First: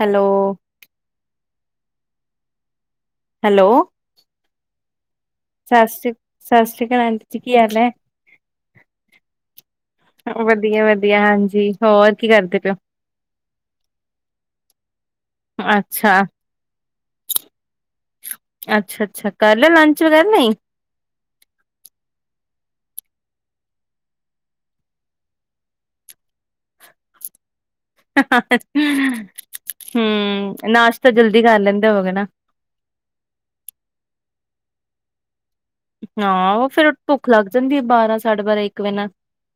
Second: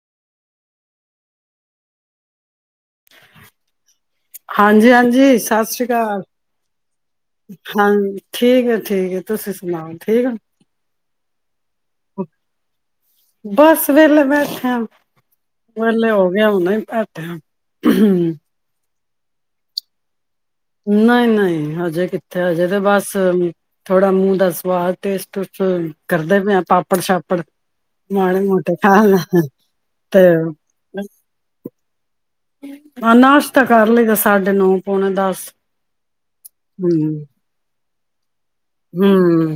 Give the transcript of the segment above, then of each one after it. Hello [inaudible] hello ਹਾਂਜੀ ਹਾਂਜੀ ਸਤਿ ਸ੍ਰੀ ਸ਼੍ਰੀ ਅਕਾਲ ਸਤਿ ਸ੍ਰੀ ਅਕਾਲ ਆਂਟੀ ਜੀ ਕੀ ਹਾਲ ਹਾਂ ਹੈ? ਠੀਕ ਹੈ ਠੀਕ ਹੈ ਤੁਸੀਂ ਸੁਣਾਓ ਠੀਕ ਆ ਧੀਆ ਹਾਂਜੀ ਹੋਰ ਕੀ ਕਰਦੇ ਪਏ ਹੋ? ਬਸ ਵੇਲੇ ਬੈਠੇਆਂ ਵੇਲੇ ਅੱਛਾ ਹੋ ਗਿਆ ਹੁਣੇ ਹੀ ਬੈਠੇ ਹਾਂ ਹ ਅੱਛ ਕ ਨਹੀਂ ਨਹੀਂ ਹਜੇ ਕਿੱਥੇ ਹਜੇ ਤੇ ਬਸ ਥੋੜਾ ਮੂੰਹ ਦਾ ਸਵਾਦ ਟੇਸਟ ਟੁਸਟ ਕਰਦੇ ਪਏ ਆ ਪਾਪੜ ਸ਼ਾਪੜ ਮਾੜੇ ਮੋਟੇ ਖਾ ਲ ਤੇ ਹਮ ਨਾਸ਼ਤਾ ਜਲਦੀ ਕਰ ਲੈਂਦੇ ਹੋਗੇ ਨਾ ਅਹ ਨਾਸ਼ਤਾ ਕਰ ਲਈ ਗ ਸਾਢੇ ਨੌ ਪੌਣੇ ਦਸ [unintelligible] ਹਾਂ ਉਹ ਫੇਰ ਹਮ ਭੁੱਖ ਲੱਗ ਜਾਂਦੀ ਹੈ ਬਾਰਾਂ ਸਾਢੇ ਬਾਰਾਂ ਇੱਕ ਵਜੇ ਨਾਲ ਹਮ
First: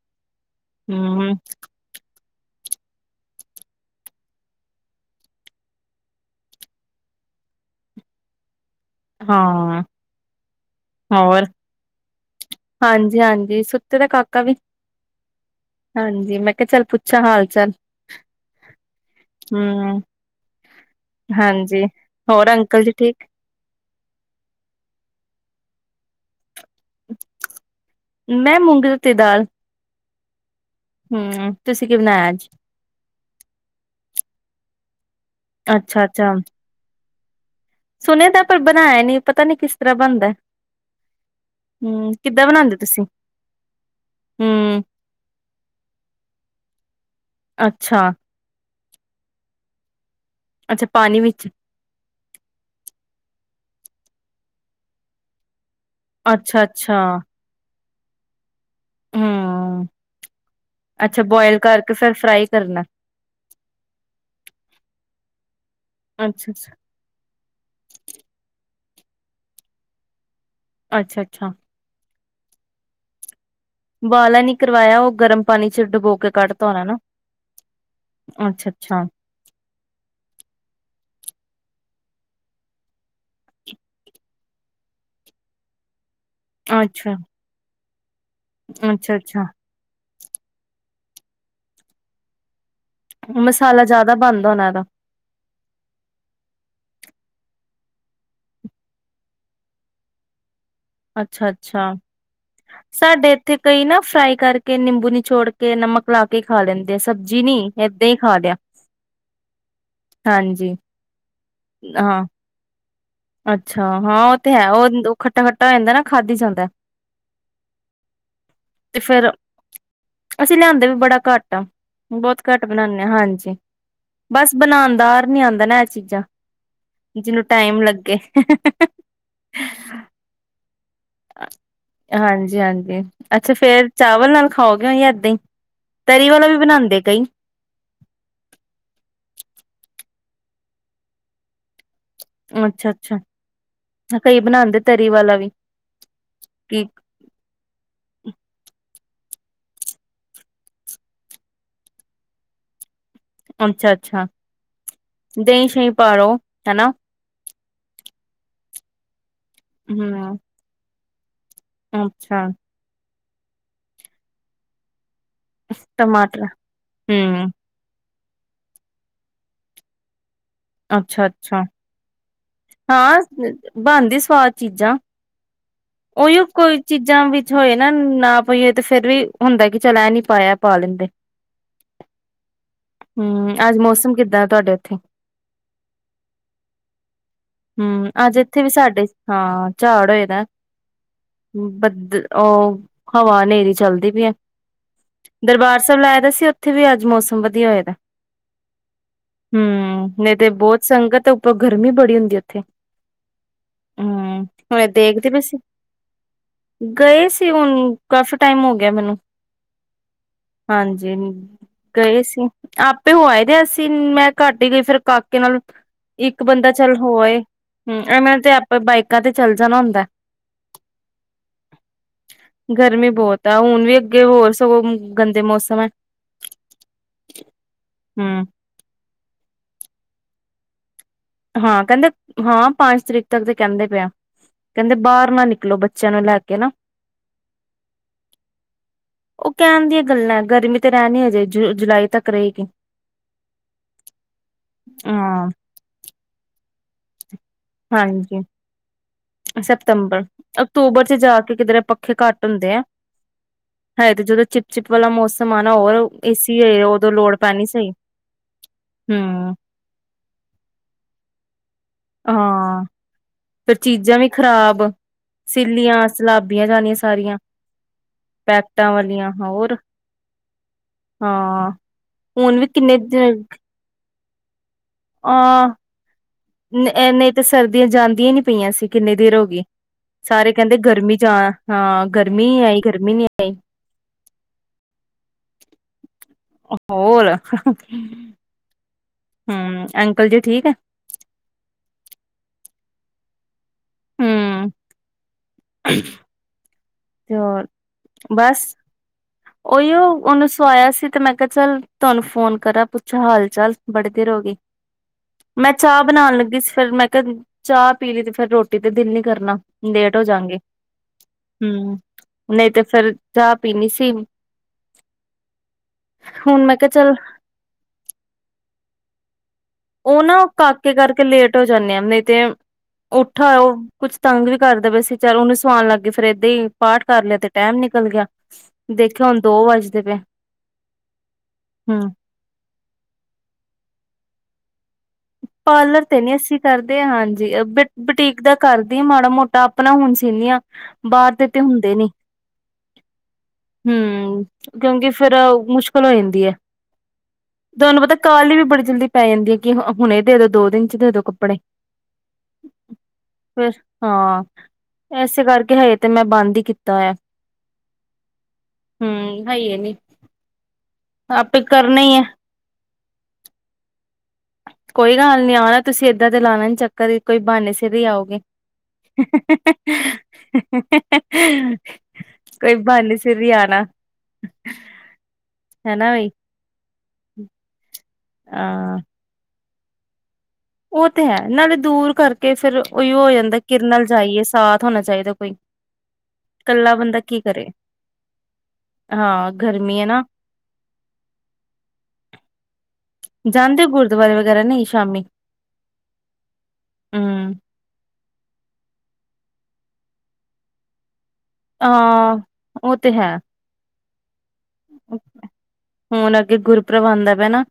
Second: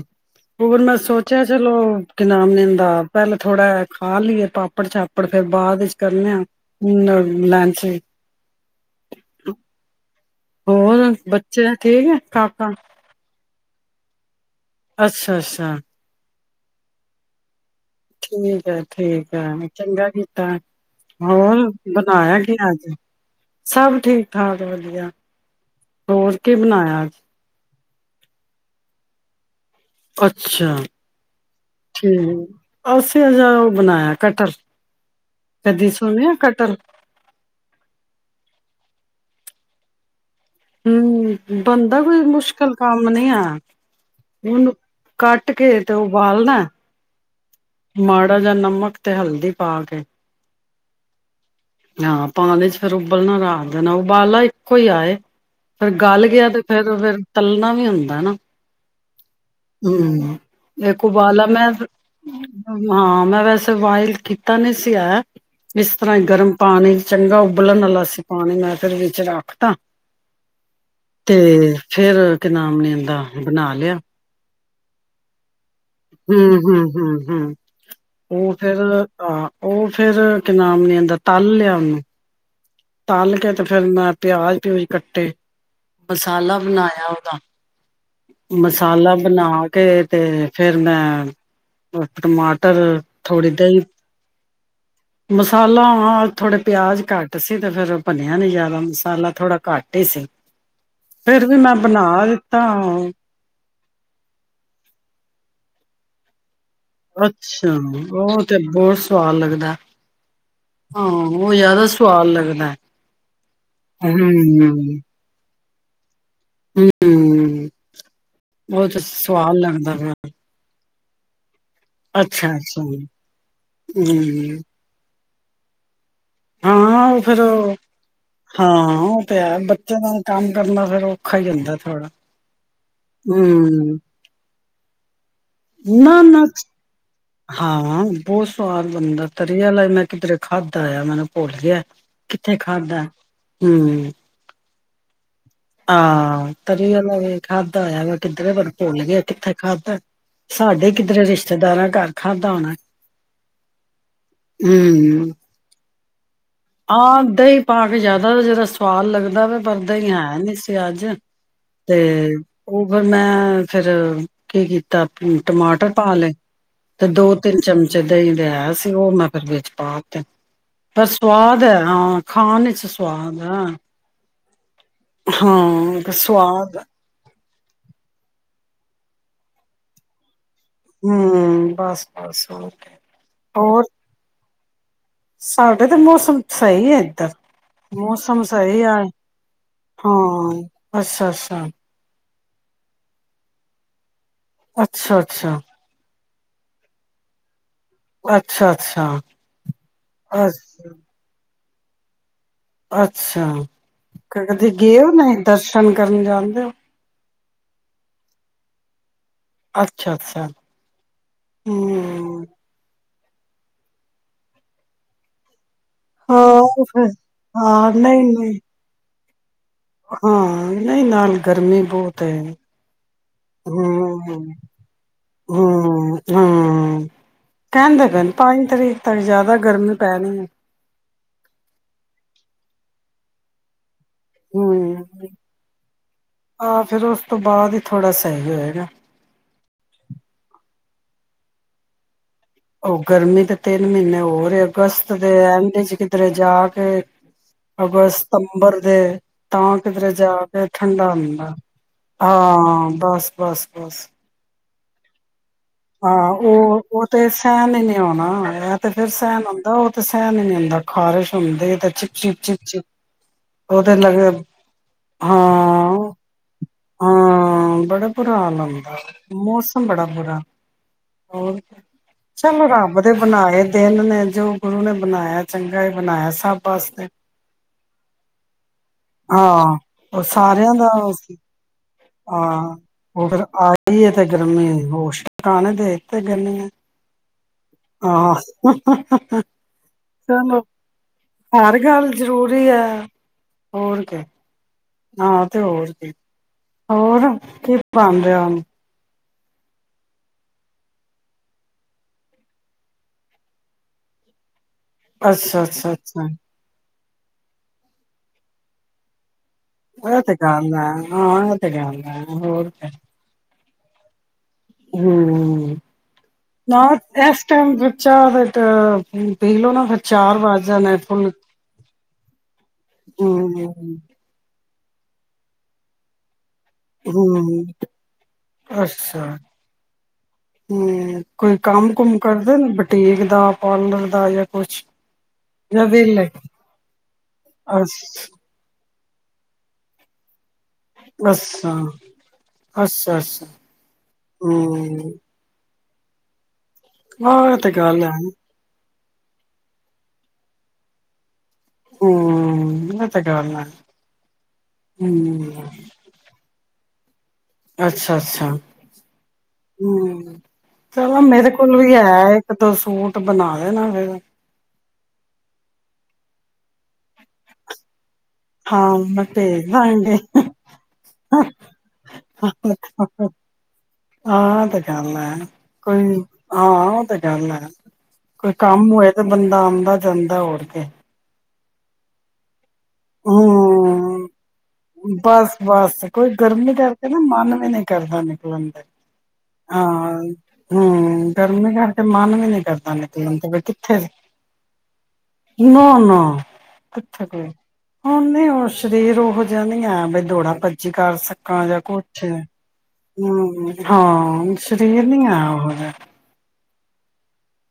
ਹੋਰ ਮੈਂ ਹੂੰ ਸੋਚਿਆ ਚਲੋ ਕਿ ਨਾਮ ਲੈਂ [unintelligible] ਪਹਿਲਾਂ ਥੋੜ੍ਹਾ ਖਾ ਲਈਏ ਪਾਪੜ ਛਾਪੜ ਫੇਰ ਬਾਅਦ ਵਿੱਚ ਕਰਨੇ ਆ [unintelligible] ਲੰਚ ਹਾਂ ਹੋਰ ਬੱਚੇ ਠੀਕ ਹੈ ਕਾਕਾ ਹਾਂਜੀ ਹਾਂਜੀ ਸੁ ਤੇਦਾ ਕਾ [unintelligible] ਕਵੀ ਅੱਛਾ ਅੱਛਾ ਹਾਂਜੀ ਮੈਂ ਕਿਆ ਚੱਲ ਪੁੱਛਾ ਹਾਲ ਚਾਲ ਠੀਕ ਹੈ ਠੀਕ ਹੈ ਹੂੰ ਚੰਗਾ ਕੀਤਾ ਹੋਰ ਹਾਂਜੀ ਬਣਾਇਆ ਹੋਰ ਕੀ ਅੰਕਲ ਜੀ ਅੱਜ ਠੀਕ ਸਭ ਠੀਕ ਕੀ ਬਣਾਇਆ ਅੱਜ ਮੈਂ ਮੂੰਗੀ ਤੀ ਦਾਲ ਅੱਛਾ [unintelligible] ਅੱਛਾ ਹੂੰ ਤੁਸੀਂ ਕੀ ਬਣਾਇਆ ਅੱਜ? ਠੀਕ ਅਸੀਂ ਅਜਹਾ ਉਹ ਬਣਾਇਆ ਕਟਲ ਕਦੀ ਸੁੋਣਿਆ ਕਟਰਲ [inaudible] ਸੁਣੇ ਦਾ ਪਰ ਬਣਾਇਆ ਨੀ ਪਤਾ ਨੀ ਕਿਸ ਤਰ੍ਹਾਂ ਬਣਦਾ [inaudible] ਹਮ ਬੰ ਹੂੰ ਕਿੱਦਾਂ ਬਣਾਉਂਦੇ ਤੁਸੀਂ ਹੂੰ ਅੱਛਾ ਮਾੜਾ ਜਿਹਾ ਨਮਕ ਤੇ ਹਲ ਅੱਛਾ ਪਾਣੀ ਵਿੱਚ ਹਾਂ ਪਾਣੀ ਚ ਫਰ ਉਬਲਣਾ ਰ ਜਨ [unintelligible] ਫੇਿਰ ਗਲ ਗਿਆ ਤੇ ਅੱਛਾ ਫੇਿਰ ਅੱਛਾ ਫਿਰ ਤਲਣਾ ਵੀ ਹੁੰਦਾ [unintelligible] ਨਾ ਹੂੰ ਹਮ ਇੱਕ ਅੱਛਾ ਉਬਾਲਾ ਬੋਇਲ ਮੈਂ ਕਰਕੇ ਫਿਰ ਫਰਾਈ ਕਰਨਾ ਹਾਂ ਮੈਂ ਵੈਸੇ ਬੋਆਇਲ ਕੀਤਾ ਨੀ ਸੀ ਐ ਇਸ ਤਰ੍ਹਾਂ ਹੀ ਅੱਛਾ ਗਰਮ ਅੱਛਾ ਪਾਣੀ ਚੰਗਾ ਉਬਲਣ ਵਾਲਾ ਸੀ ਪਾਣੀ ਮੈਂ ਫਰਿਜ ਵਿੱਚ ਰੱਖਤਾ ਅੱਛਾ ਤੇ ਅੱਛਾ ਫਿਰ ਨਾਮ ਨੇ ਦਾ ਬਣਾ ਲਿਆ ਬਾਲਾ ਨੀ ਕਰਵਾਇਆ ਉਹ ਗਰਮ ਪਾਣੀ ਚ ਡੁਬੋ ਕੇ ਹ ਕੱਢਤਾ ਹ ਹੋਣਾ ਹ ਨਾ ਹ ਉਹ ਅੱਛਾ ਫੇਿਰ ਅੱਛਾ ਆਹ ਉਹ ਫੇਿਰ ਕੀ ਨਾਮ ਨੇ ਅਦਰ ਤਲ ਲਿਆ ਉਹਨੂੰ ਤਲ ਕੇ ਤੇ ਫੇਿਰ ਮੈਂ ਪਿਆਜ ਪਿਊਜ ਕੱਟੇ ਮਸਾਲਾ ਬਣਾਇਆ ਅੱਛਾ ਉਹਦਾ ਅੱਛਾ ਮਸਾਲਾ ਅੱਛਾ ਬਣਾ ਕੇ ਤੇ ਫੇਰ ਮੈਂ ਉਸ ਵਿੱਚ ਟਮਾਟਰ ਪਰ ਥੋੜੀ ਦੇਹੀਂ ਮਸਾਲਾ ਜ਼ਿਆਦਾ ਬਣਦਾ ਹੋਣਾ ਇਹਦਾ ਮਸਾਲਾ ਥੋੜੇ ਪਿਆਜ ਤਾਂ ਤੇ ਫਿਰਰ ਬਣਿਆ ਨੀ ਜ਼ਿਆਦਾ ਮਸਾਲਾ ਥੋੜਾ ਘੱਟ ਹੀ ਸੀ ਫਿਰ ਅੱਛਾ ਵੀ ਮੈਂ ਅੱਛਾ ਬਣਾ ਦਿੱਤਾ ਸਾਡੇ ਇੱਥੇ ਕਈ ਨਾ ਫਰਾਈ ਕਰਕੇ ਨਿੰਬੂ ਨਿਚੋੜ ਕੇ ਨਮਕ ਲਾ ਕੇ ਖਾ ਲੈਂਦੇ ਆ ਸਬਜ਼ੀ ਨੀ ਅੱਛਾ ਏਦਾਂ ਹੀ ਖਾ ਉਹ ਲਿਆ ਤੇ ਬਹੁਤ ਸਵਾਦ ਲੱਗਦਾ ਹਾਂਜੀ ਹਾਂ ਉਹ ਜਿਆਦਾ ਹਾਂ ਸਵਾਦ ਲੱਗਦਾ ਅੱਛਾ ਹਾਂ ਹਮ ਉਹ ਤੇ ਹੈ ਉਹ ਖੱਟਾ ਖੱ ਖੱਟਾ ਹੋ ਜਾਂਦਾ ਨਾ ਖਾਧੀ ਜਾਂਦਾ ਹਮ ਉਹ ਤੇ ਸਵਾਦ ਲੱਗਦਾ ਅਸੀਂ ਲਿਆਂਦੇ ਵੀ ਬੜਾ ਘੱਟ ਬਹੁਤ ਅੱਛਾ ਘੱਟ ਅੱਛਾ ਬਣਾਉਦੇ ਹ ਹਾਂਜੀ ਬਸ ਹਮ ਬਣਾਉਣ ਦਾ ਨੀ ਆਉਂਦਾ ਨਾ ਇਹ ਚੀਜ਼ਾਂ ਹਾਂ ਉਹ ਫੇਰ ਜਿਹਨੂੰ ਉਹ ਟਾਈਮ ਲੱਗ ਹਾਂ ਉਹ ਤੇ ਹੈ ਬੱਚਿਆਂ ਦਾ ਕੰਮ ਕਰਨਾ ਫਿਰ ਹਾਂਜੀ ਹਾਂਜੀ ਅੱਛਾ ਫੇਰ ਹੂੰ। ਚਾਵਲ ਨਾਲ ਖਾਓਗੇ ਹੋਂਏਦਾਂ ਹੀ ਨਾ ਤਰੀ ਨਾ ਵਾਲਾ ਵੀ ਬਣਾਉਂਦੇ ਕਈ ਹਾਂ ਬਹੁਤ ਸਵਾਦ ਬਣਦਾ ਤਰੀਆ ਲ ਮੈਂ ਕਿਧਰੇ ਖਾਦ ਆਇਆ ਮੈਨੂੰ ਭੁੱਲ ਗਿਆ ਕਿੱਥੇ ਅੱਛਾ ਖਾਧਾ। ਅੱਛਾ ਹੂੰ। ਕਈ ਬਣਾਉਦੇ ਤਰੀ ਵਾਲਾ ਵੀ ਹਾਂ ਕੀ ਤਰੀ ਉਹ ਖਾਧਾ ਹੋਇਆ ਵਾ ਕਿੱਧਰੇ ਬਨ ਭੁੱਲ ਗਏ ਕਿੱਥੇ ਖਾਧਾ ਸਾਡੇ ਕਿੱਧਰੇ ਰਿਸ਼ਤੇਦਾਰਾਂ ਘਰ ਖਾਧਾ ਹੋਣਾ ਅੱਛਾ ਅੱਛਾ ਹੂੰ। ਦਹੀਂ ਸ਼ਹੀਂ ਭੋ ਹਾਂ ਦਹੀਂ ਕੇ ਜਿਆਦਾ ਜਹੜਾ ਸਵਾਦ ਲੱਗਦਾ ਦਾ ਵੀ ਵਰਦਾ ਹੀ ਹਮ ਹੈ ਨੀ ਸੀ ਅੱਜ ਤੇ ਅੱਛਾ ਉਹ ਮੈਂ ਫੇਰ ਕੀ ਕੀਤਾ ਫੇਰ ਟਮਾਟਰ ਪਾ ਲਏ ਟਮਾਟਰ ਤੇ ਹਮ ਦੋ-ਤਿੰਨ ਚਮਚੇ ਦਹੀਂ ਲਿਆਆ ਸੀ। ਉਹ ਮੈਂ ਫਿਰ ਵਿੱਚ ਪਾ ਤੇ। ਅੱਛਾ ਅ ਹਦ ਹੈ ਨਾਂ। ਹਾਂ, ਬਣਦੀ ਸਵਾਦ। ਚੀਜ਼ਾਂ ਹਾਂ ਉਹੀਓ ਸਵਾਦ ਕੋਈ ਚੀਜ਼ਾਂ ਵਿੱਚ ਹੋਏ ਨਾ ਨਾ ਪਈਏ ਤੇ ਫ਼ਿਰ ਵੀ, ਹੁੰਦਾ ਕਿ ਚੱਲ ਐਂ ਨੀ ਪਾਇਆ। ਪਾ ਲੈਂਦੇ। ਹਮ, ਬਸ-ਬਸਹੋਰ ਕਿਆ, ਹੂੰ ਅੱਜ ਔਰ। ਮੌਸਮ ਕਿੱਦਾਂ ਤੁਹਾਡੇ ਉੱਥੇ ਸਾਡੇ ਤੇ ਮੌਸਮ ਸਹੀ ਹੈ ਏਧਰ ਹੂੰ ਅੱਜ ਮੌਸਮ ਇੱਥੇ ਵੀ ਸਹੀ ਆ। ਸਾਡੇ ਹਾਂ ਝਾੜ ਹੋਏ ਦਾ ਹਾਂ ਅੱਛਾ-ਅੱਛਾ ਬੱਦ ਉਹ ਹਵਾ ਹਨੇਰੀ ਚੱਲਦੀ ਪਈ ਏ। ਅੱਛਾ ਅੱਛਾ ਦਰਬਾਰ ਸਾਹਿਬ ਲੈਗੇ ਸੀ ਤੇ ਉੱਥੇ ਵੀ ਅੱਜ ਮੌਸਮ ਵਧੀਆ ਹੋਇਆ। ਅੱਛਾ ਅੱਛਾ ਹਮ ਨਹੀਂ ਅੱਛਾ ਤੇ ਬਹੁਤ ਸੰਗਤ ਤੇ ਗਰਮੀ ਬੜੀ ਹੁੰਦੀ ਹੈ। ਅੱਛਾ, ਕਦੀ ਹੁਣੇ ਗਏ ਹੋ ਦੇਖਦੇ ਪਏ ਸੀ ਮਨੀਕਰਨ ਜਾਣਦੇ ਹੋ ਗਏ ਸੀ ਹੁਣ ਕਾਫ਼ੀ ਟਾਈਮ ਹੋ ਗਿਆ ਮੈਨੂੰ। ਅੱਛਾ ਅੱਛਾ ਹਾਂਜੀ, ਗਏ ਹੂੰ ਸੀ ਆਪ ਤੇ ਹੋ ਆਏਦੇ ਅਸੀ, ਮੈਂ ਘੱਟ ਹੀ ਗਈ ਫੇਰ ਕਾਕੇ ਨਾਲ। ਹਾਂ ਇੱਕ ਬੰਦਾ ਉਹ ਚੱਲ ਫਿਰ ਹੋ ਆਏ। ਹਾਂ ਹਮ, ਨਹੀਂ ਇਹਨਾਂ ਨੇ ਤੇ ਨਹੀਂ ਆਪੇ ਬਾਈਕ ਕਰਦੇ ਚੱਲ ਜਾਣਾ ਹੁੰਦਾ। ਹਾਂ, ਨਹੀਂ ਨਾਲ ਗਰਮੀ ਬਹੁਤ ਐ। ਗਰਮੀ ਬਹੁਤ ਆ ਹੁਣ ਵੀ ਅੱਗੇ ਹੋਰ ਹਮ-ਹਮ-ਹਮ ਸਗੋਂ ਗੰਦੇ ਮੌਸਮ ਹੈ ਕਹਿੰਦੇ ਪਏ ਨੇ, ਹੂੰ ਪੰਜ ਤਰੀਕ ਤੱਕ ਜਿਆਦਾ ਗਰਮੀ ਪੈਣੀ ਏ। ਹਾਂ, ਕਹਿੰਦੇ। ਹਾਂ, ਪੰਜ ਤਰੀਕ ਤੱਕ ਤੇ ਕਹਿੰਦੇ ਪਏ ਆ। ਹਮ, ਲੈ ਕੇ ਨਾ ਆਹ ਫਿਰ ਉਸ ਤੋਂ ਬਾਅਦ ਹੀ ਥੋੜਾ ਸਹੀ ਹੋਏਗਾ। ਉਹ ਕਹਿਣ ਦੀਆਂ ਗੱਲਾਂ ਏ। ਗਰਮੀ ਤੇ ਰਹਿਣ ਅਜੇ ਜੁ ਜੁਲਾਈ ਤੱਕ। ਰਹੇਗੀ ਉਹ ਗਰਮੀ ਦੇ ਤਿੰਨ ਮਹੀਨੇ ਹੋਰ ਐ। ਅਗਸਤ ਦੇ ਹਾਂ ਐਂਡ ਚ ਕੀਧਰੇ ਜਾ ਕੇ ਹਾਂਜੀ ਅਗਸਤ-ਸਤੰਬਰ ਦੇ ਤਾਂ ਕਿਧਰੇ ਸਤੰਬਰ ਜਾ ਕੇ ਅਕਤੂਬਰ ਠੰਡਾ ਚ ਜਾ ਹੁੰਦਾ। ਕੇ ਕਿਧਰੇ ਪੱਖੇ ਘੱਟ ਹਾਂ, ਬਸ, ਬਸ, ਬਸ। ਚਿਪ-ਚਿਪ ਵਾਲਾ ਮੌਸ ਹਾਂ ਉਹ ਉਹ ਤੇ ਪੈਣੀ ਸਹਿਣ ਹੀ ਸਹੀ ਨਹੀਂ ਹੋਣਾ, ਐ ਤੇ ਫਿਰ ਸਹਿਣ ਹੂੰ ਹੁੰਂਦਾ, ਉਹ ਤੇ ਸਹਿਣ ਹੀ ਨੀ ਹੁੰਦਾ ਖ਼ਾਰਿਸ਼ ਹੁੰਦੀ ਤੇ ਚਿਪ-ਚਿਪ, ਚਿਪ-ਚਿਪ। ਫੇਰ ਚੀਜ਼ਾਂ ਵੀ ਖ਼ਰਾਬ, ਸਿੱਲੀਆਂ ਹਾਂ ਸਲਾਬੀ ਹਾਂ, ਬੜਾ ਬੁਰਾ ਹਾਲ ਪੈਕਟਾਂ ਹੂੰਦਾ। ਵਾਲੀਆਂ ਹੋਰ ਮੌਸਮ ਬੜਾ ਬੁਰਾ ਹੋਰ, ਹਾਂ ਹੁਣ ਚਲੋ ਰੱਬ ਦੇ ਬਣਾਏ ਦਿਨ ਨੇ। [inaudible] ਬਣਾਇਆ ਹਾਂ, ਚੰਗਾ ਹੀ ਬਣਾਇਆ ਸਭ ਵਾਸਤੇ ਨਹੀਂ ਤਾਂ ਸਰਦੀਆਂ ਜਾਂਦੀਆਂ ਨੀ ਪਈਆਂ ਸੀ ਕਿੰਨੀ ਦੇਰ ਹੋ ਗਈ। ਹਾਂ ਉਹ ਸਾਰੇ ਸਾਰਿਆਂ ਕਹਿੰਦੇ ਦਾ ਗਰਮੀ ਜਾ ਹਾਂ ਗਰਮੀ ਨੀ ਹਾਂ ਆਈ ਗਰਮੀ ਨੀ ਉਹ ਫਿਰ ਆਈ ਆ ਗਈ ਏ ਤੇ ਗਰਮੀ [unintelligible] ਤੇ ਹੋਰ [unintelligible] ਆਹ, ਹਮ ਅੰਕਲ ਜੀ ਚਲੋ ਠੀਕ ਹੈ ਹਰ ਗੱਲ ਜ਼ਰੂਰੀ ਆ। ਹੋਰ ਕੇ। ਹਮ ਹਾਂ ਤੇ ਹੋਰ ਕੇ। ਹੋਰ ਤੇ ਕੀ ਬਣ ਰਿਹਾ ਹੁਣ? ਓਹੀਓ, ਉਹਨੂੰ ਸਵਾਇਆ ਸੀ ਤੇ ਮੈਂ ਕਿਹਾ ਚੱਲ ਤੁਹਾਨੂੰ ਫੋਨ ਕਰਾਂ ਪੁੱਛਾਂ ਹਾਲ ਚਾਲ ਬੜੀ ਦੇਰ ਹੋ ਗਈ। ਅੱਛਾ ਮੈਂ ਅੱਛਾ ਚਾਹ ਅੱਛਾ ਬਣਾਉਣ ਲੱਗੀ ਸੀ ਫਿਰ ਮੈਂ [unintelligible] ਚਾਹ ਪੀ ਲਈ ਤੇ ਫਿਰ ਰੋਟੀ ਤੇ ਦਿਲ ਨੀ ਕਰਨਾ। ਲੇਟ ਏ ਹੋ ਤੇ ਜਾਗੇ ਗੱਲ ਹੈ, ਹਾਂ। ਇਹ ਤੇ ਹਮ ਗੱਲ ਹੈ ਹੋਰ ਨਹੀਂ ਤੇ ਕੇ। ਫੇਰ ਚਾਹ ਪੀਣੀ ਸੀ। ਹੂ, ਹੁਣ ਮੈਂ ਨਾ ਕਿਹਾ ਚੱਲ ਇਸ ਟਾਈਮ ਵਿੱਚਾ ਚਾਰ ਦਾ ਟਾਈਮ [inaudible] ਉਹ ਨਾ ਕਾਕੇ ਕਰਕੇ ਲੇਟ ਹੋ ਜਾਂਦੇ ਆ, ਨਹੀਂ ਤੇ ਉੱਠਾ ਹਮ ਉਹ ਕੁਛ ਤੰਗ ਵੀ ਕਰਦੇ ਪਏ ਸੀ ਚੱਲ ਉਹਨੂੰ ਸੁਾਨ ਲੱਗ ਪਏ ਫਿਰ ਇਏਦਾਂ ਹੀ ਪਾਠ ਕਰ ਲਿਆ ਹੂ, ਤੇ ਟਾਈਮ ਨਿਕਲ ਗਿਆ ਅੱਛਾ, ਦੇਖਿਆ ਹੁਣ ਦੋ ਵੱਜਦੇ ਪਏ ਹੂ ਕੋਈ ਕੰਮ ਹਮ ਕੁਮ ਕਰਦੇ ਬੁਟੀਕ ਦਾ ਪਾਰਲਰ ਦਾ ਜਾਂ ਖੁਛ ਪਾਰਲਰ ਤੇ ਨੀ ਅਸੀਂ ਕਰਦੇ ਹਾਂਜੀ, ਬ ਅੱਛਾ ਬੁਟੀਕ ਦਾ ਕਰ ਮਾੜਾ ਮੋਟਾ ਆਪਣਾ ਹੁਣ ਸੀਨੀ ਆ। ਬਾਹਰ ਦੇ ਤੇ ਅੱਛਾ ਹੁੰਦੇ ਨੀ, ਅੱਛਾ ਅੱਛਾ ਹੂ ਕਿਉਂਕਿ ਹਮ ਫਿਰ ਮੁਸ਼ਕ [unintelligible] ਹਾਂ ਇਹ ਤੇ ਗੱਲ ਤੁਹਾਨੂੰ ਹੈ ਪਤਾ ਕਾਲਲੀ ਵੀ ਬੜੀ ਜਲਦੀ ਪੈ ਜਾਂਦੀ ਹੈ ਕਿ ਹਾਂ ਹੁਣੇ ਦੇ ਦੋ ਦੋ ਦਿਨ 'ਚ ਦੇ ਦੋ ਕੱਪੜੇ। ਹਮ ਇਹ ਤੇ ਗੱਲ ਹੈ ਫਿਰ ਹਾ ਇਸੇ ਹਮ ਕਰਕੇ ਹਜ ਤੇ ਮੈਂ ਬੰਦ ਹੀ ਕੀ ਤਾਂ ਅੱਛਾ ਅੱਛਾ ਹੈ ਹੀ ਨੀ। ਹਮ ਚਲੋ ਮੇਰੇ ਆਪੇ ਕੋਲ ਵੀ ਕਰਨਾ ਹੀ ਹੈ ਇੱਕ ਦੋ ਸੂਟ ਬਣਾ ਦੇਣਾ ਫਿਰ ਕੋਈ ਗੱਲ ਨੀ ਆਉਣਾ ਤੁਸੀਂ ਏਦਾਂ ਤੇ ਲਾਣਾ ਨੀ ਚੱਕ ਕਦੇ ਕੋਈ ਬਾਨੇ ਸਿਰ ਹੀ ਆਉਗੇ ਹਾਂ ਮੈਂ ਭੇਜ ਦਾਂਗੀ ਕੋਈ ਬਾਨੇ ਸਿਰ ਹੀ ਆਣਾ ਹਾਂ ਤੇ ਗੱਲ ਹੈ ਹੈਨਾ ਕੋਈ ਵੀਈ ਹਾਂ ਉਹ ਤੇ ਗੱਲ ਹੈ ਕੋਈ ਕੰਮ ਹੋਏ ਤਾਂ ਬੰ ਦਾ ਆਉਂਦਾ ਜਾਂਦਾ ਉਹ ਉਹ ਤੇ ਹੈ ਨਾਲੇ ਦੂਰ ਕਰਕੇ ਫੇਰ ਬੲ ਔ ਹੋ ਜਾਂਦਾ ਕਿਰਨਲ ਹਮ ਜਾਈਏ ਅਸੀ ਬਸ ਬਸ ਕੋਈ ਗਰਮੀ ਇਕੱਲਾ ਕਰਕੇ ਨਾ ਬੰਦਾ ਕੀ ਮਨ ਕਰੇ ਵੀ ਨਹੀਂ ਕਰਦਾ ਨਿਕਲਣ ਦਾ ਹਾਂ ਗਰਮੀ ਹੈ ਹਾਂ ਨਾ ਹਮ ਗਰਮੀ ਕਰਕੇ ਮਨ ਵੀ ਨੀ ਕਰਦਾ ਜਾਂਦੇ ਹੋ ਕਿੱਥੇ ਗੁਰਦੁਆਰੇ ਵਗੈਰਾ ਨਹੀਂ ਸ਼ਾਮੀ। ਨਾ ਨਾ ਕਿੱਥੇ ਕੋ ਹੂੰ, ਹੁਣ ਨ ਹਣ ਰੇਰੋ ਹੋ ਜਾਂਦੀ ਆ ਬ ਦੋੜਾ ਭੱਜੀ ਕਰ ਸਕ ਕਜ ਆ ਕਰਚ ਹਾਂ ਉਹ ਤੇ ਹੈ ਹਮ ਹਾਂ ਸਰੀਰ ਨੀ ਆਇਆ ਉਹਹਾ ਪ੍ਰਬ ਆਦਾ ਪਿਆ ਨਾ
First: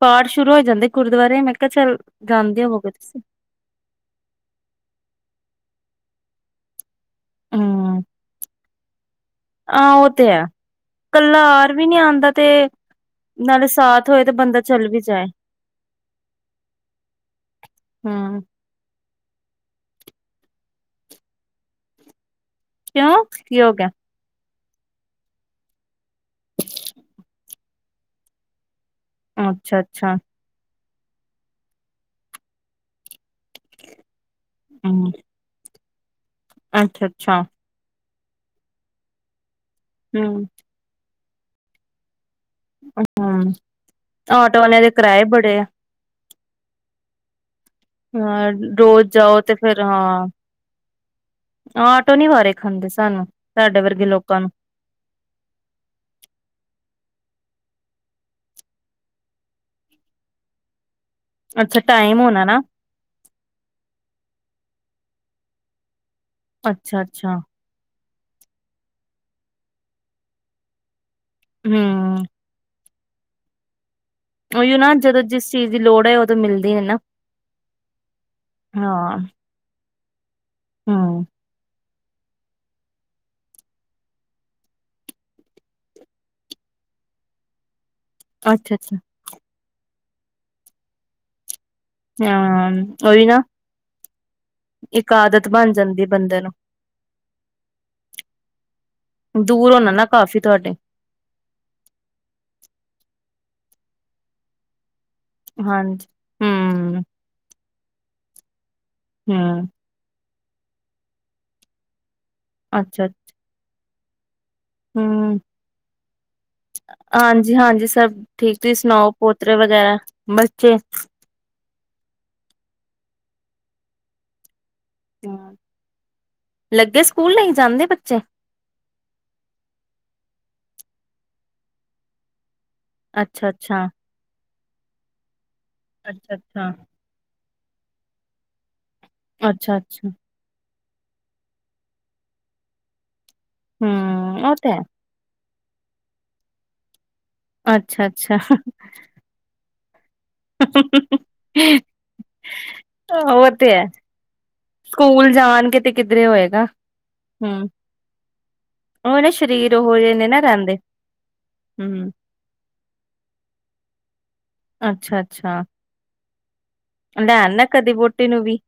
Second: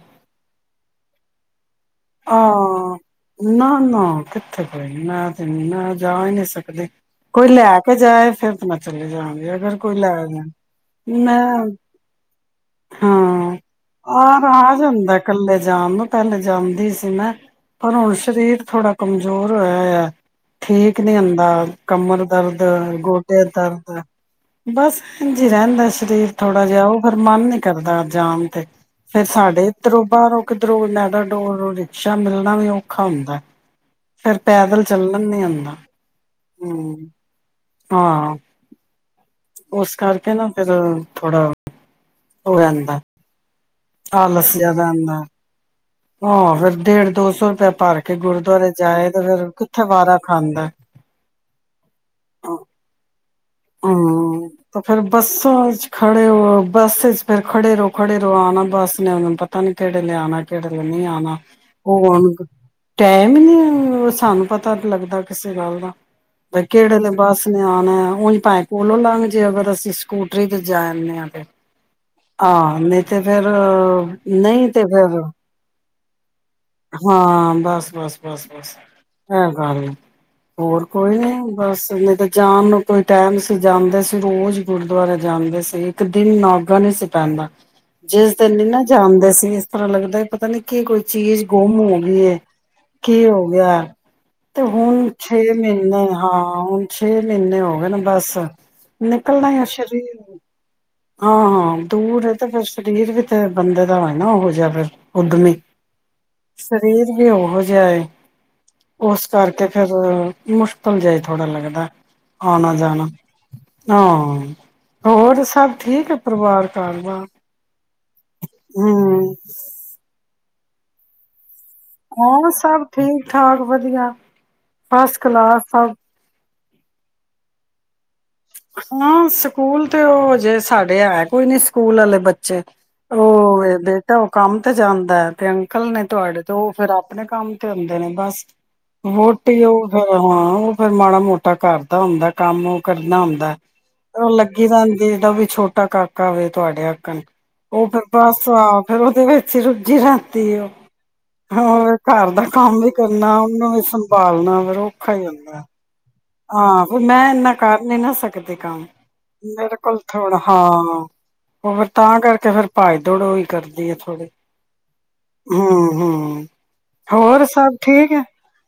ਪਾਠ ਸ਼ੁਰੂ ਹੋ ਜਾਂਦੇ ਗੁਰਦੁਆਰੇ ਮੈਂ ਕਿਹਾ ਚੱਲ ਆ ਜਾਂਦੇ ਹੋਵੋਗੇ ਤੁਸੀਂ। ਨਾ ਨਾ ਕਿੱਥੇ ਕੋਈ ਮੈਂ ਤੇ ਨ ਮੈਂ ਜਾ ਹੀ ਨਹੀਂ ਸਕਦੇ ਕੋਈ ਲੈ ਕੇ ਹੂੰ। ਜਾਏ ਫੇਰ ਮੈਂ ਚਲੇ ਜਾ ਅਗਰ ਹਾਂ ਕੋਈ ਲੈ ਉਹ ਤੇ ਹੈ ਜਾਣ ਕੱਲਾ ਮੈਂ ਆਰ ਵੀ ਨੀ ਆਂਦਾ ਤੇ ਹਾਂ ਨਾਲੇ ਸਾਥ ਹੋਏ ਤੇ ਆਰ ਬੰਦਾ ਆ ਚੱਲ ਵੀ ਜਾਂਦਾ ਜਾਏ। ਕੱਲੇ ਜਾਮ ਪਹਿਲੇ ਜਾਂਦੀ ਨਾ ਪਰ ਹੁਣ ਹੂੰ। ਸਰੀਰ ਥੋੜ੍ਹਾ ਕਮਜ਼ੋਰ ਹੋਇਆ ਠੀਕ ਨੀ ਹੁੰਦਾ ਕਮਰ ਦਰਦ ਕਿਉਂ ਗੋਟੇ ਕੀ ਹੋ ਗਿਆ ਦਰਦ ਬਸ ਐਜ ਈ ਰਹਿੰਦਾ ਸਰੀਰ ਥੋੜਾ ਜਿਹਾ ਉਹ ਫਿਰ ਮਨ ਨੀ ਕਰਦਾ ਜਾਨ ਤੇ ਫੇਰ ਸਾਡੇ ਇੱਧਰੋਂ ਅੱਛਾ-ਅੱਛਾ। ਬਾਹਰੋਂ ਕਿਧਰੋ [unintelligible] ਅਛਾ ਮਿਲਣਾ ਵੀ ਔਖਾ ਹੁੰਦਾ ਫੇਰ ਪੈਦਲ ਚੱਲਣ ਨੀ ਆਉਂਦਾ ਅੱਛਾ ਅੱਛਾ ਹਾਂ ਉਸ ਕਰਕੇ ਨਾ ਹੂੰ ਫੇਰ ਥੋੜਾ ਹੋ ਜਾਂਦਾ ਆਟੋ ਵਾਲਿਆਂ ਦੇ ਕਿਰਾਏ ਬੜੇ ਏ ਹਾਂ ਫੇਰ ਡੇਢ ਦੋ ਸੋ ਰੁਪਆ ਭਰ ਕੇ ਹਾਂ ਗੁਰਦੁਆਰੇ ਰੋਜ਼ ਜਾਏ ਤੇ ਜਾਓ ਫਿਰ ਫੇਰ ਕਿੱਥੇ ਵਾਰਾ ਹਾਂ ਖਾਂਦਾ ਆਟੋ ਨੀ ਵਾਰੇ ਖਾਂਦੇ ਸਾਨੂੰ। ਸਾਡੇ ਵਰਗੇ ਲੋਕਾਂ ਹਮ ਨੂੰ ਤੇ ਫੇਰ ਬੱਸਾਂ ਚ ਖੜੇ ਹੋ ਬੱਸ ਚ ਫਿਰ ਖੜੇ ਰੋ ਖੜੇ ਰੋ ਆਣਾ ਬਸ ਨੇ ਹੁਨ ਪਤਾ ਨੀ ਕਿਹੇ ਲ ਆਨਾ ਕਿੜੇ ਲ ਆਉਣਾ ਅੱਛਾ ੳ ਟਾਈਮ ਹੁਣ ਹੋਣਾ ਨਾ ਟਾਈਮ ਹੀ ਨੀ ਸਾਨੂੰ ਪਤਾ ਤੇ ਲੱਗਦਾ ਇਸੇ ਨਾਲ ਨਾ ਬਈ ਕਿਹੜੇ ਵੇਲੇ ਅੱਛਾ-ਅੱਛਾ ਬਸ ਨੇ ਆਉਣਾ ਉੰਝ ਭਾਵੇਂ ਕੋਲੋ ਲੰਘ ਜੇਅਗਰ ਅਸੀਂ ਸਕੂਟਰੀ ਤੇ ਜਾ ਜਾ ਆਨੇ ਹਾਂ ਹੂੰ। ਹਾਂ ਨਹੀਂ ਤੇ ਫਿਰ ਨਹੀਂ ਉਹੀ ਤੇ ਨਾ ਫਿਰ ਜਦੋਂ ਜਿਸ ਚੀਜ਼ ਦੀ ਲੋੜ ਹੈ ਉਦੋਂ ਮਿਲਦੀ ਹੈ ਨਾ ਹਾਂ ਬਸ ਬਸ ਬਸ ਬਸ ਹਾਂ ਏ ਗਲ ਏ ਹੋਰ ਕੋਈ ਹੂੰ ਨੀ ਬਸ ਬਈ ਏਤਾਂ ਜਾਣ ਨੂੰ ਕੋਈ ਟਾਈਮ ਸੀ ਜਾਂਦੇ ਸੀ ਰੋਜ਼ ਗੁਰਦੁਆਰਾ ਜਾਂਦੇ ਸੀ ਇੱਕ ਦਿਨ ਨਾਗਾ ਨਹੀਂ ਸੀ ਪੈਂਦਾ ਜਿਸ ਦਿਨ ਨ ਨਾ ਅੱਛਾ-ਅੱਛਾ। ਜਾਣਦੇ ਸੀ ਇਸ ਤਰ੍ਹਾਂ ਲਗ ਪਤਾ ਨੀ ਕੀ ਕੋਈ ਚੀਜ਼ ਗੁੰਮ ਹੋ ਗਈ ਹਾਂ ਕੀ ਉਹੀ ਨਾ ਹੋ ਗਿਆ ਤੇ ਹੁਣ ਇੱਕ ਛੇ ਆਦਤ ਬਣ ਜਾਂਦੀ ਮਹੀਨੇ ਬੰਦੇ ਨੂੰ ਹਾਂ ਹੁਣ ਛੇ ਮਹੀਨੇ ਹੋ ਗਏ ਨੇ ਬਸ ਨਿਕਲਣਾ ਹੀ ਆ ਦੂਰ ਹੋਣਾ ਨਾ ਸ਼ਰੀਰ ਕਾਫ਼ੀ ਤੁਹਾਡੇ ਹਾਂ ਹਾਂ ਦੂਰ ਤੇ ਫਿਰ ਸਰੀਰ ਵੀ ਤੇ ਬੰਦੇ ਦਾ ਨਾ ਉਹੋ ਜਿਹਾ ਫਿਰ ਉਦਮੀ ਹਾਂਜੀ ਹਮ ਸਰੀਰ ਵੀ ਹੋਵੇ [inaudible] ਉਸ ਕਰਕੇ ਹਮ ਫੇਿਰ ਮੁਸ਼ਕਿਲ ਜਿਹਾ ਹੀ ਥੋੜਾ ਲੱਗਦਾ ਆਉਨਾਂ ਜਾਣਾ ਅੱਛਾ ਹਾਂ ਹਮ ਹੋਰ ਸਭ ਠੀਕ ਏ ਹਾਂਜੀ ਹਾਂਜੀ ਸਭ ਠੀਕ ਤੁਸੀਂ ਸੁਣਾਓ ਹਮ ਪੋਤਰੇ ਵਗੈਰਾ ਬੱਚੇ ਹਾਂ ਸਭ ਠੀਕ ਠਾਕ ਵਧੀਆ ਫਸਟ ਕਲਾਸ ਸ ਲੱਗੇ ਸਕੂਲ ਲਈ ਜਾਂਦੇ ਬੱਚੇ ਹਾਂ ਸਕੂਲ ਤੇ ਉਹ ਹਜੇ ਸਾਡੇ ਹੈ ਕੋਈ ਨੀ ਸਕੂਲ ਵਾਲੇ ਬੱਚੇ ਅੱਛਾ ਉਹ ਅੱਛਾ ਬੇਟਾ ਉਹ ਕੰਮ ਜਾਂਦਾ ਹੈ ਤੇ ਨਿਕਲਣੇ ਅੱਛਾ ਤੁਹਾਡੇ ਤੋਂ ਅੱਛਾ ਉਹ ਫੇਿਰ ਆਪਣੇ ਕੰਮ ਸੁੱਤੇ ਹੁੰਦੇ ਨੇ ਬਸ ਵੋਟੀ ਅੱਛਾ ਉਹ ਅੱਛਾ ਫਿਰ ਹੁਣ ਫੇਰ ਮਾੜਾ ਮੋਟਾ ਕਰਦਾ ਹੁੰਦਾ ਕੰਮ ਕਰਨਾ ਹੁੰਦਾ ਉਹ ਲੱਗੀ ਰਹਿੰਦੀ ਹੈ ਤੇ ਛੋਟੀ ਵੀ ਛੋਟਾ ਕਾਕਾ ਤੁਹਾਡੇ ਵਾਂਗੂ ਉਹ ਫਿਰ ਅੱਛਾ ਅੱਛਾ ਬਸ ਆਹ ਫੇਰ ਉਹਦੇ ਵਿੱਚ ਹੀ ਰੁ ਜਿਰਾ ਤੇ ਉਹ ਹੋਰ ਘਰ ਦਾ ਕੰਮ ਵੀ ਕਰਨਾ ਉਹ ਤੇ ਉਹਨੂੰ ਵੀ ਹੈ ਸੰਭਾਲਣਾ ਫੇਿਰ ਔਖਾ ਹੀ ਸਕੂਲ ਹੁੰਦਾ ਜਾਣ ਕੇ ਤੇ ਕਿੱਧਰੇ ਹੋਏਗਾ ਹਾਂ ਫ ਮੈਂ ਇਨਾ ਹਮ ਕਰ ਨੀ ਨਾ ਸਕਦੀ ਕੰਮ ਉਹ ਨਾ ਸਰੀਰ ਮੇਰੇ ਕੋਲ ਉਹੋ ਜਿਹੇ ਨੇ ਥੋੜਾ ਨਾ ਰਹਿੰਦੇ ਹਾਂ ਉਹ ਫ ਹਮ ਤਾਂ ਕਰਕੇ ਫਿਰ ਭਏ ਦੌੜੋ ਹੀ ਕਰਦੀ ਆ ਥੋੜੀ ਅੱਛਾ ਅੱਛਾ ਹਮ ਹਮ ਲੈ ਹੋਰ ਆਨਾ ਸਭ ਕਦੇ ਠੀਕ ਹੈ ਵੋਟੀ ਨੂੰ ਵੀ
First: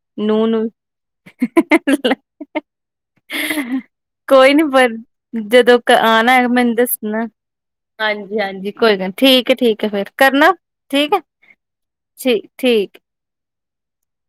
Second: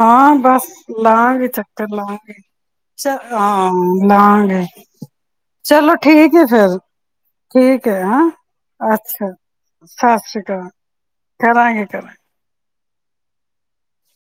ਹਾਂ ਨੂੰਹ ਬਸ ਨੂੰ ਲਾਗੇ ਲਾਂਗੇ ਹਾਂ ਕੋਈ ਨੀ ਲਾਂਗੇ ਪਰ ਜਦੋਂ ਕ ਚਲੋ ਆਣਾ ਠੀਕ ਹੈ ਹੈਗਾ ਮੈਨੂੰ ਫਿਰ ਦੱਸਣਾ ਠੀਕ ਹੈ, ਹ ਹਾਂਜੀ ਹਾਂਜੀ ਕੋਈ ਗੱਲ ਨੀ, ਅੱਛਾ ਠੀਕ ਹੈ ਠੀਕ ਹੈ ਫੇਰ ਸਤਿ ਸ੍ਰੀ ਕਰਨਾ ਅਕਾਲ ਠੀਕ ਹੈ ਕਰਾਂਗੇ ਕਰਾਂਗੇ। ਠੀਕ ਠੀਕ